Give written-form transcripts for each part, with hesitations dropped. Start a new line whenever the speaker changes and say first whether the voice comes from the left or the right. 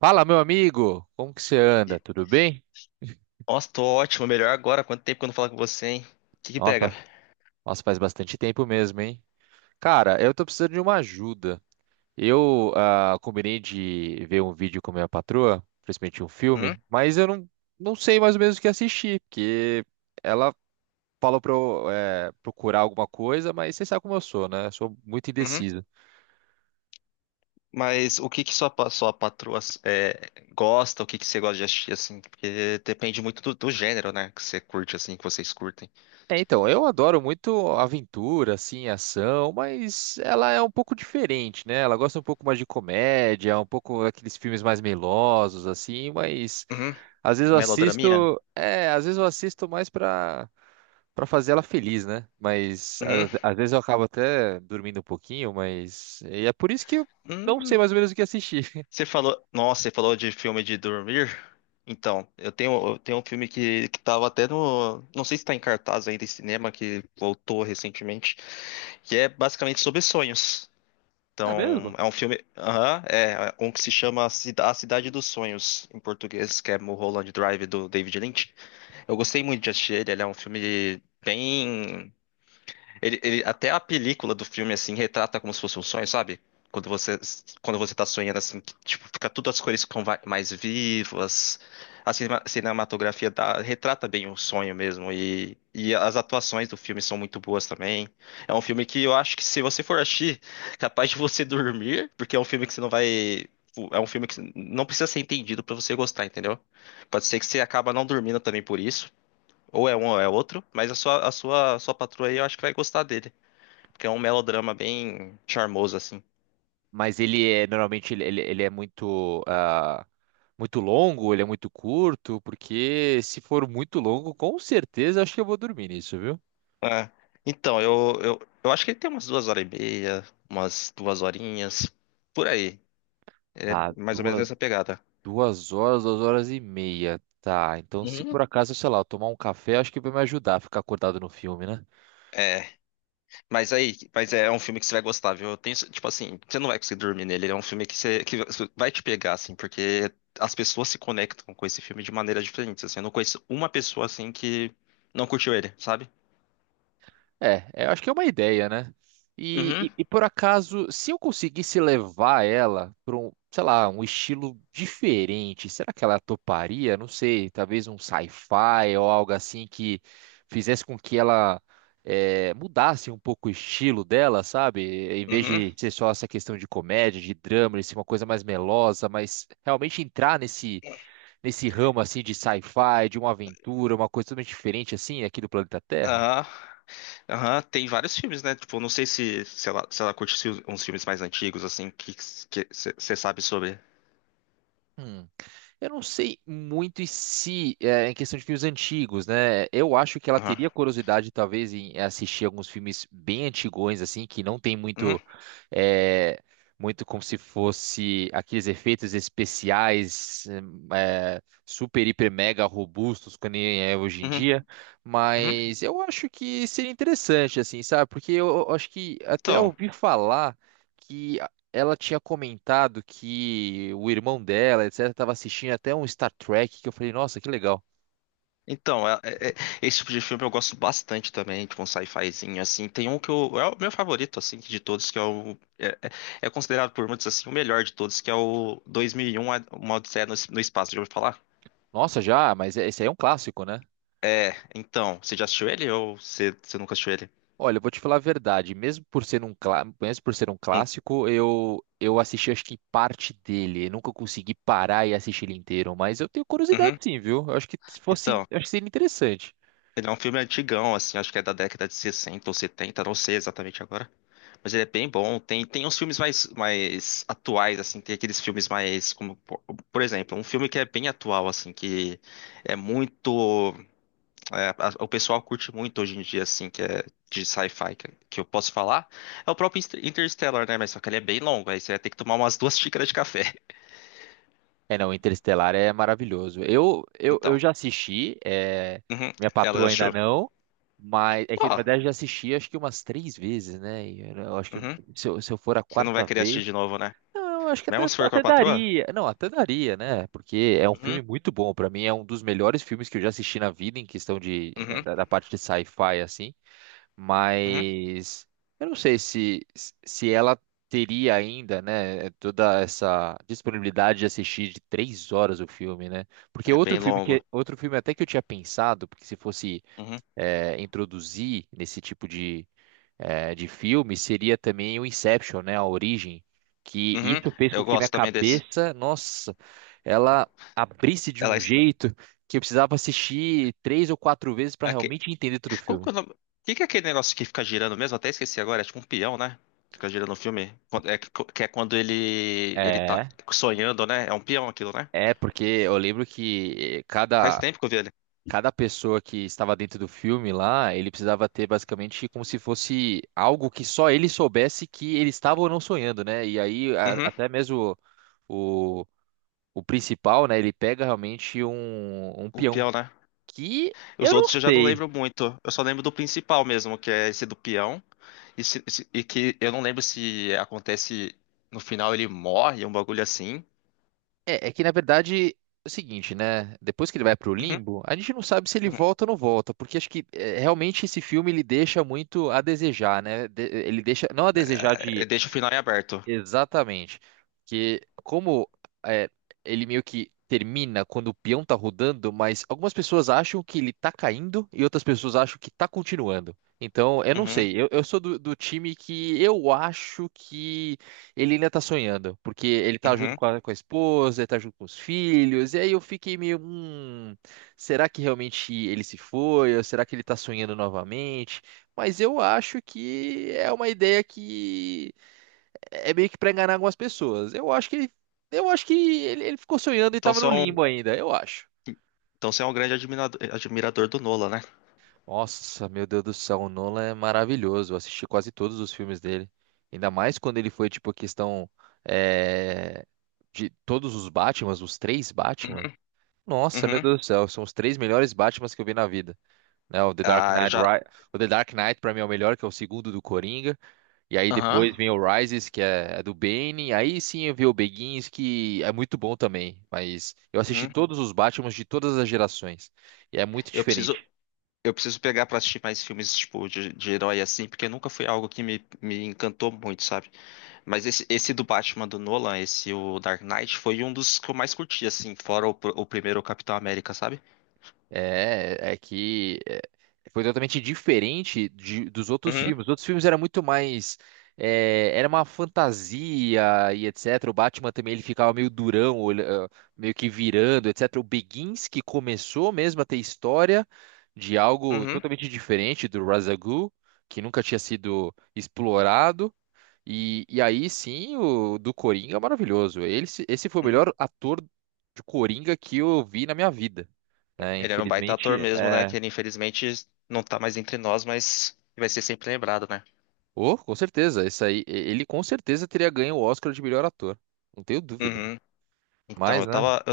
right: Fala, meu amigo! Como que você anda?
left: E-
right: Tudo bem?
left: Nossa, tô ótimo, melhor agora. Quanto tempo que eu não falo com você, hein? O que que pega?
right: Nossa, nossa, faz bastante tempo mesmo, hein? Cara, eu tô precisando de uma ajuda. Eu combinei de ver um vídeo com minha patroa, principalmente um
left: Hum?
right: filme, mas eu não, não sei mais ou menos o que assistir, porque ela falou pra eu procurar alguma coisa, mas você sabe como eu sou, né? Eu sou muito
left: Uhum.
right: indeciso.
left: Mas o que que sua, sua patroa gosta? O que que você gosta de assistir, assim? Porque depende muito do gênero, né? Que você curte, assim, que vocês curtem.
right: É, então, eu adoro muito aventura, assim, ação, mas ela é um pouco diferente, né? Ela gosta um pouco mais de comédia, um pouco daqueles filmes mais melosos, assim, mas
left: Uhum.
right: às vezes eu
left: Melodraminha?
right: assisto, é, às vezes eu assisto mais pra, pra fazer ela feliz, né? Mas às,
left: Uhum.
right: às vezes eu acabo até dormindo um pouquinho, mas e é por isso que eu não sei
left: Hum.
right: mais ou menos o que assistir.
left: Nossa, você falou de filme de dormir? Então, eu tenho um filme que tava até Não sei se tá em cartaz ainda em cinema, que voltou recentemente. Que é basicamente sobre sonhos.
right: Não é
left: Então,
right: mesmo?
left: é um filme. Aham, é. Um que se chama A Cidade dos Sonhos, em português, que é Mulholland Drive, do David Lynch. Eu gostei muito de assistir ele. Ele é um filme bem. Ele até a película do filme, assim, retrata como se fosse um sonho, sabe? Quando você, quando você tá sonhando, assim, que, tipo, fica tudo as cores ficam mais vivas. A cinematografia retrata bem o sonho mesmo. E as atuações do filme são muito boas também. É um filme que eu acho que, se você for assistir, capaz de você dormir, porque é um filme que você não vai. É um filme que não precisa ser entendido pra você gostar, entendeu? Pode ser que você acaba não dormindo também por isso. Ou é um ou é outro, mas a sua patroa aí eu acho que vai gostar dele. Porque é um melodrama bem charmoso, assim.
right: Mas ele é normalmente ele é muito muito longo, ele é muito curto, porque se for muito longo, com certeza acho que eu vou dormir nisso, viu?
left: É. Então, eu acho que ele tem umas duas horas e meia, umas duas horinhas, por aí. Ele
right: Tá,
left: é mais ou menos
right: duas,
left: nessa pegada.
right: duas horas e meia. Tá, então se por
left: Uhum.
right: acaso, sei lá, eu tomar um café, acho que vai me ajudar a ficar acordado no filme, né?
left: É, mas aí, mas é um filme que você vai gostar, viu? Eu tenho, tipo assim, você não vai conseguir dormir nele, ele é um filme que você, que vai te pegar, assim, porque as pessoas se conectam com esse filme de maneiras diferentes, assim. Eu não conheço uma pessoa, assim, que não curtiu ele, sabe?
right: É, é, eu acho que é uma ideia, né?
left: Uhum,
right: E por acaso, se eu conseguisse levar ela para um, sei lá, um estilo diferente, será que ela toparia? Não sei, talvez um sci-fi ou algo assim que fizesse com que ela mudasse um pouco o estilo dela, sabe? Em vez
left: uhum.
right: de ser só essa questão de comédia, de drama, de ser uma coisa mais melosa, mas realmente entrar nesse ramo assim de sci-fi, de uma aventura, uma coisa totalmente diferente assim aqui do planeta Terra.
left: Aham, aham, tem vários filmes, né? Tipo, não sei se ela curte uns filmes mais antigos, assim, que você sabe sobre.
right: Hum. Eu não sei muito e se é, em questão de filmes antigos, né? Eu acho que ela
left: Aham.
right: teria curiosidade, talvez, em assistir alguns filmes bem antigões, assim, que não tem
left: Uhum,
right: muito, é, muito como se fosse aqueles efeitos especiais, é, super, hiper, mega robustos, que nem é hoje em
left: uhum,
right: dia.
left: uhum.
right: Mas eu acho que seria interessante, assim, sabe? Porque eu acho que até
left: Então,
right: ouvi falar que ela tinha comentado que o irmão dela, etc, estava assistindo até um Star Trek, que eu falei, nossa, que legal.
left: então, esse tipo de filme eu gosto bastante também, tipo um sci-fizinho, assim. Tem um que eu, é o meu favorito, assim, de todos, que é o. É é considerado por muitos, assim, o melhor de todos, que é o 2001, Uma Odisseia no Espaço, já ouviu falar?
right: Nossa, já, mas é, esse aí é um clássico, né?
left: É, então, você já assistiu ele, ou você nunca assistiu ele?
right: Olha, eu vou te falar a verdade, mesmo por ser um, mesmo por ser um
left: Hum.
right: clássico, eu assisti acho que parte dele, eu nunca consegui parar e assistir ele inteiro, mas eu tenho curiosidade
left: Uhum.
right: sim, viu? Eu acho que se fosse,
left: Então.
right: eu acho que seria interessante.
left: Ele é um filme antigão, assim, acho que é da década de 60 ou 70, não sei exatamente agora. Mas ele é bem bom. Tem uns filmes mais atuais, assim, tem aqueles filmes mais, como, por exemplo, um filme que é bem atual, assim, que é muito, o pessoal curte muito hoje em dia, assim, que é de sci-fi, que eu posso falar, é o próprio Interstellar, né? Mas só que ele é bem longo, aí você vai ter que tomar umas duas xícaras de café.
right: É, não, Interestelar é maravilhoso. Eu
left: Então,
right: já assisti, é,
left: uhum,
right: minha
left: ela já
right: patroa ainda
left: achou?
right: não, mas é que na
left: Ó,
right: verdade eu já assisti acho que umas três vezes, né? E eu acho que
left: uhum,
right: se eu for a
left: você não vai
right: quarta
left: querer assistir
right: vez,
left: de novo, né?
right: não, eu acho que
left: Mesmo
right: até,
left: se for com a
right: até
left: patroa?
right: daria. Não, até daria, né? Porque é um
left: Uhum.
right: filme muito bom. Pra mim é um dos melhores filmes que eu já assisti na vida em questão de é,
left: Uhum.
right: da, da parte de sci-fi assim.
left: Uhum.
right: Mas eu não sei se, se ela teria ainda, né, toda essa disponibilidade de assistir de três horas o filme, né? Porque
left: É bem
right: outro filme
left: longo.
right: que outro filme até que eu tinha pensado, porque se fosse
left: Uhum.
right: introduzir nesse tipo de, de filme, seria também o Inception, né, a origem, que
left: Uhum.
right: isso fez
left: Eu
right: com que minha
left: gosto também desse.
right: cabeça, nossa, ela abrisse de
left: Ela.
right: um jeito que eu precisava assistir três ou quatro vezes para
left: Aque-
right: realmente entender todo o
left: Como que
right: filme.
left: é o nome? Que é aquele negócio que fica girando mesmo? Até esqueci agora. É tipo um peão, né? Fica girando no filme. É, que é quando ele tá
right: É.
left: sonhando, né? É um peão aquilo, né?
right: É, porque eu lembro que
left: Faz tempo que eu vi ele.
right: cada pessoa que estava dentro do filme lá, ele precisava ter basicamente como se fosse algo que só ele soubesse que ele estava ou não sonhando, né? E aí,
left: Uhum.
right: até mesmo o, o principal, né, ele pega realmente um, um
left: O
right: peão.
left: peão, né?
right: Que
left: Os
right: eu não
left: outros eu já não
right: sei.
left: lembro muito. Eu só lembro do principal mesmo, que é esse do peão. E que eu não lembro se acontece, no final ele morre, um bagulho assim.
right: É, é que na verdade é o seguinte, né? Depois que ele vai pro
left: Uhum.
right: limbo, a gente não sabe se ele
left: Uhum.
right: volta ou não volta, porque acho que é, realmente esse filme ele deixa muito a desejar, né? Ele deixa não a desejar
left: É,
right: de.
left: deixa o final em aberto.
right: Exatamente. Que como é, ele meio que termina quando o peão tá rodando, mas algumas pessoas acham que ele tá caindo e outras pessoas acham que tá continuando. Então, eu não
left: Uhum.
right: sei. Eu sou do, do time que eu acho que ele ainda tá sonhando. Porque ele tá junto
left: Uhum.
right: com a esposa, ele tá junto com os filhos. E aí eu fiquei meio, será que realmente ele se foi? Ou será que ele tá sonhando novamente? Mas eu acho que é uma ideia que é meio que pra enganar algumas pessoas. Eu acho que ele ficou sonhando e
left: Então
right: tava
left: você é
right: no
left: um,
right: limbo ainda, eu acho.
left: então você é um grande admirador do Nolan, né?
right: Nossa, meu Deus do céu, o Nolan é maravilhoso. Eu assisti quase todos os filmes dele. Ainda mais quando ele foi, tipo, a questão é, de todos os Batmans, os três Batman.
left: Uhum,
right: Nossa, meu
left: uhum.
right: Deus do céu, são os três melhores Batmans que eu vi na vida, né?
left: Ah, eu já.
right: O The Dark Knight pra mim é o melhor, que é o segundo do Coringa. E aí
left: Aham.
right: depois vem o Rises, que é, é do Bane. Aí sim eu vi o Begins, que é muito bom também. Mas eu assisti
left: Uhum.
right: todos os Batmans de todas as gerações. E é muito
left: Eu preciso,
right: diferente.
left: eu preciso pegar pra assistir mais filmes tipo de herói assim, porque nunca foi algo que me encantou muito, sabe? Mas esse do Batman do Nolan, esse o Dark Knight, foi um dos que eu mais curti, assim, fora o o primeiro Capitão América, sabe?
right: É, é que é, foi totalmente diferente dos outros
left: Uhum,
right: filmes. Os outros filmes era muito mais, é, era uma fantasia e etc. O Batman também ele ficava meio durão, ah, meio que virando, etc. O Begins, que começou mesmo a ter história de algo
left: uhum,
right: totalmente diferente do Razagul, que nunca tinha sido explorado. E aí sim, o do Coringa é maravilhoso. Ele, se- esse foi o
left: uhum.
right: melhor ator de Coringa que eu vi na minha vida, né?
left: Ele era um baita ator
right: Infelizmente,
left: mesmo, né?
right: é.
left: Que ele, infelizmente, não tá mais entre nós, mas vai ser sempre lembrado, né?
right: Oh, com certeza. Esse aí, ele com certeza teria ganho o Oscar de melhor ator. Não tenho dúvida.
left: Uhum. Então,
right: Mas,
left: eu
right: né?
left: tava,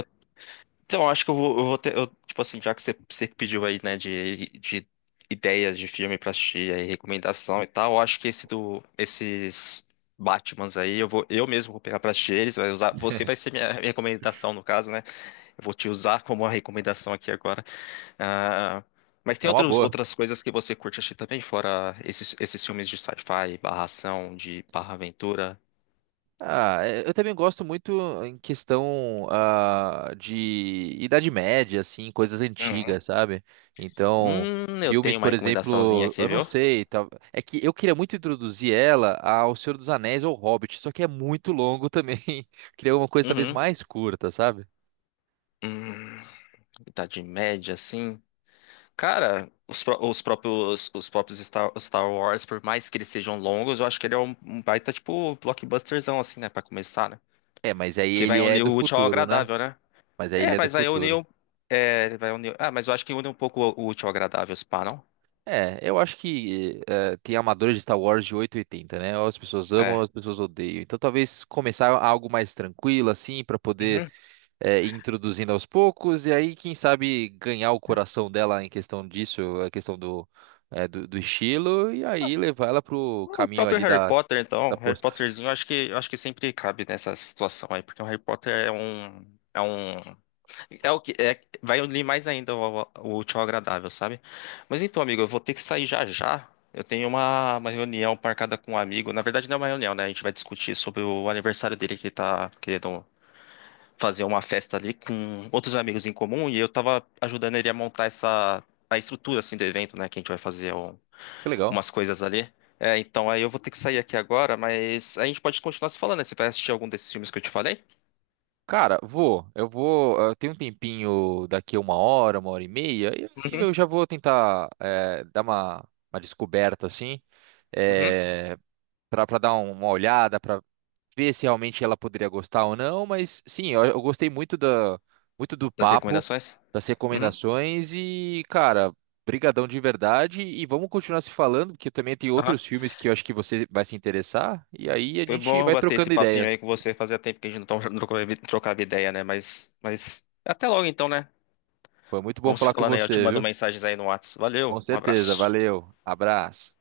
left: Então, acho que eu vou ter. Eu, tipo assim, já que você que pediu aí, né, de ideias de filme pra assistir, aí, recomendação e tal, eu acho que esses Batmans aí, eu mesmo vou pegar pra assistir eles, você vai ser minha recomendação, no caso, né? Eu vou te usar como uma recomendação aqui agora. Ah, mas tem
right: É uma boa.
left: outras coisas que você curte assistir também, fora esses filmes de sci-fi, barra ação, de barra aventura?
right: Ah, é, eu também gosto muito em questão de Idade Média, assim, coisas
left: Uhum.
right: antigas, sabe? Então,
left: Eu
right: filmes,
left: tenho uma
right: por
left: recomendaçãozinha
right: exemplo,
left: aqui,
right: eu não
left: viu?
right: sei, é que eu queria muito introduzir ela ao Senhor dos Anéis ou Hobbit, só que é muito longo também. Queria uma coisa talvez
left: Uhum.
right: mais curta, sabe?
left: Hum. Idade Média, assim. Cara, os próprios Star Wars, por mais que eles sejam longos, eu acho que ele é um baita, tipo, blockbusterzão, assim, né? Pra começar, né?
right: É, mas aí
left: Porque vai
right: ele é
left: unir
right: do
left: o útil ao
right: futuro, né?
left: agradável, né?
right: Mas aí ele
left: É,
right: é do
left: mas vai unir.
right: futuro.
left: É, ele vai unir. Ah, mas eu acho que une um pouco o útil ao agradável, se pá, não?
right: É, eu acho que tem amadores de Star Wars de oito e oitenta, né? Ou as pessoas amam, ou
left: É.
right: as pessoas odeiam. Então talvez começar algo mais tranquilo, assim, pra poder
left: Uhum.
right: ir introduzindo aos poucos, e aí, quem sabe, ganhar o coração dela em questão disso, a questão do, do estilo, e aí levar ela pro
left: O
right: caminho
left: próprio
right: ali
left: Harry
right: da,
left: Potter,
right: da
left: então, Harry
right: força.
left: Potterzinho, eu acho que, sempre cabe nessa situação aí, porque o Harry Potter é o que é, vai unir mais ainda o útil ao agradável, sabe? Mas então, amigo, eu vou ter que sair já já. Eu tenho uma reunião marcada com um amigo. Na verdade, não é uma reunião, né? A gente vai discutir sobre o aniversário dele, que ele tá querendo fazer uma festa ali com outros amigos em comum. E eu tava ajudando ele a montar essa a estrutura, assim, do evento, né? Que a gente vai fazer
right: Que legal.
left: umas coisas ali. É, então aí eu vou ter que sair aqui agora, mas a gente pode continuar se falando, né? Você vai assistir algum desses filmes que eu te falei?
right: Cara, vou. Eu vou. Eu tenho um tempinho daqui a uma hora e meia, e aí
left: Uhum.
right: eu já vou tentar dar uma descoberta, assim.
left: Uhum.
right: eh, Para dar uma olhada, para ver se realmente ela poderia gostar ou não, mas sim, eu gostei muito da, muito do
left: Das
right: papo,
left: recomendações?
right: das
left: Uhum.
right: recomendações e, cara, brigadão de verdade e vamos continuar se falando, porque também tem
left: Aham.
right: outros filmes que eu acho que você vai se interessar e aí a
left: Foi
right: gente
left: bom
right: vai
left: bater esse
right: trocando
left: papinho
right: ideias.
left: aí com você. Fazia tempo que a gente não trocava ideia, né? Mas até logo então, né?
right: Foi muito bom
left: Vamos se
right: falar com
left: falando aí. Eu te
right: você,
left: mando
right: viu?
left: mensagens aí no WhatsApp.
right: Com
left: Valeu, um
right: certeza,
left: abraço.
right: valeu, abraço.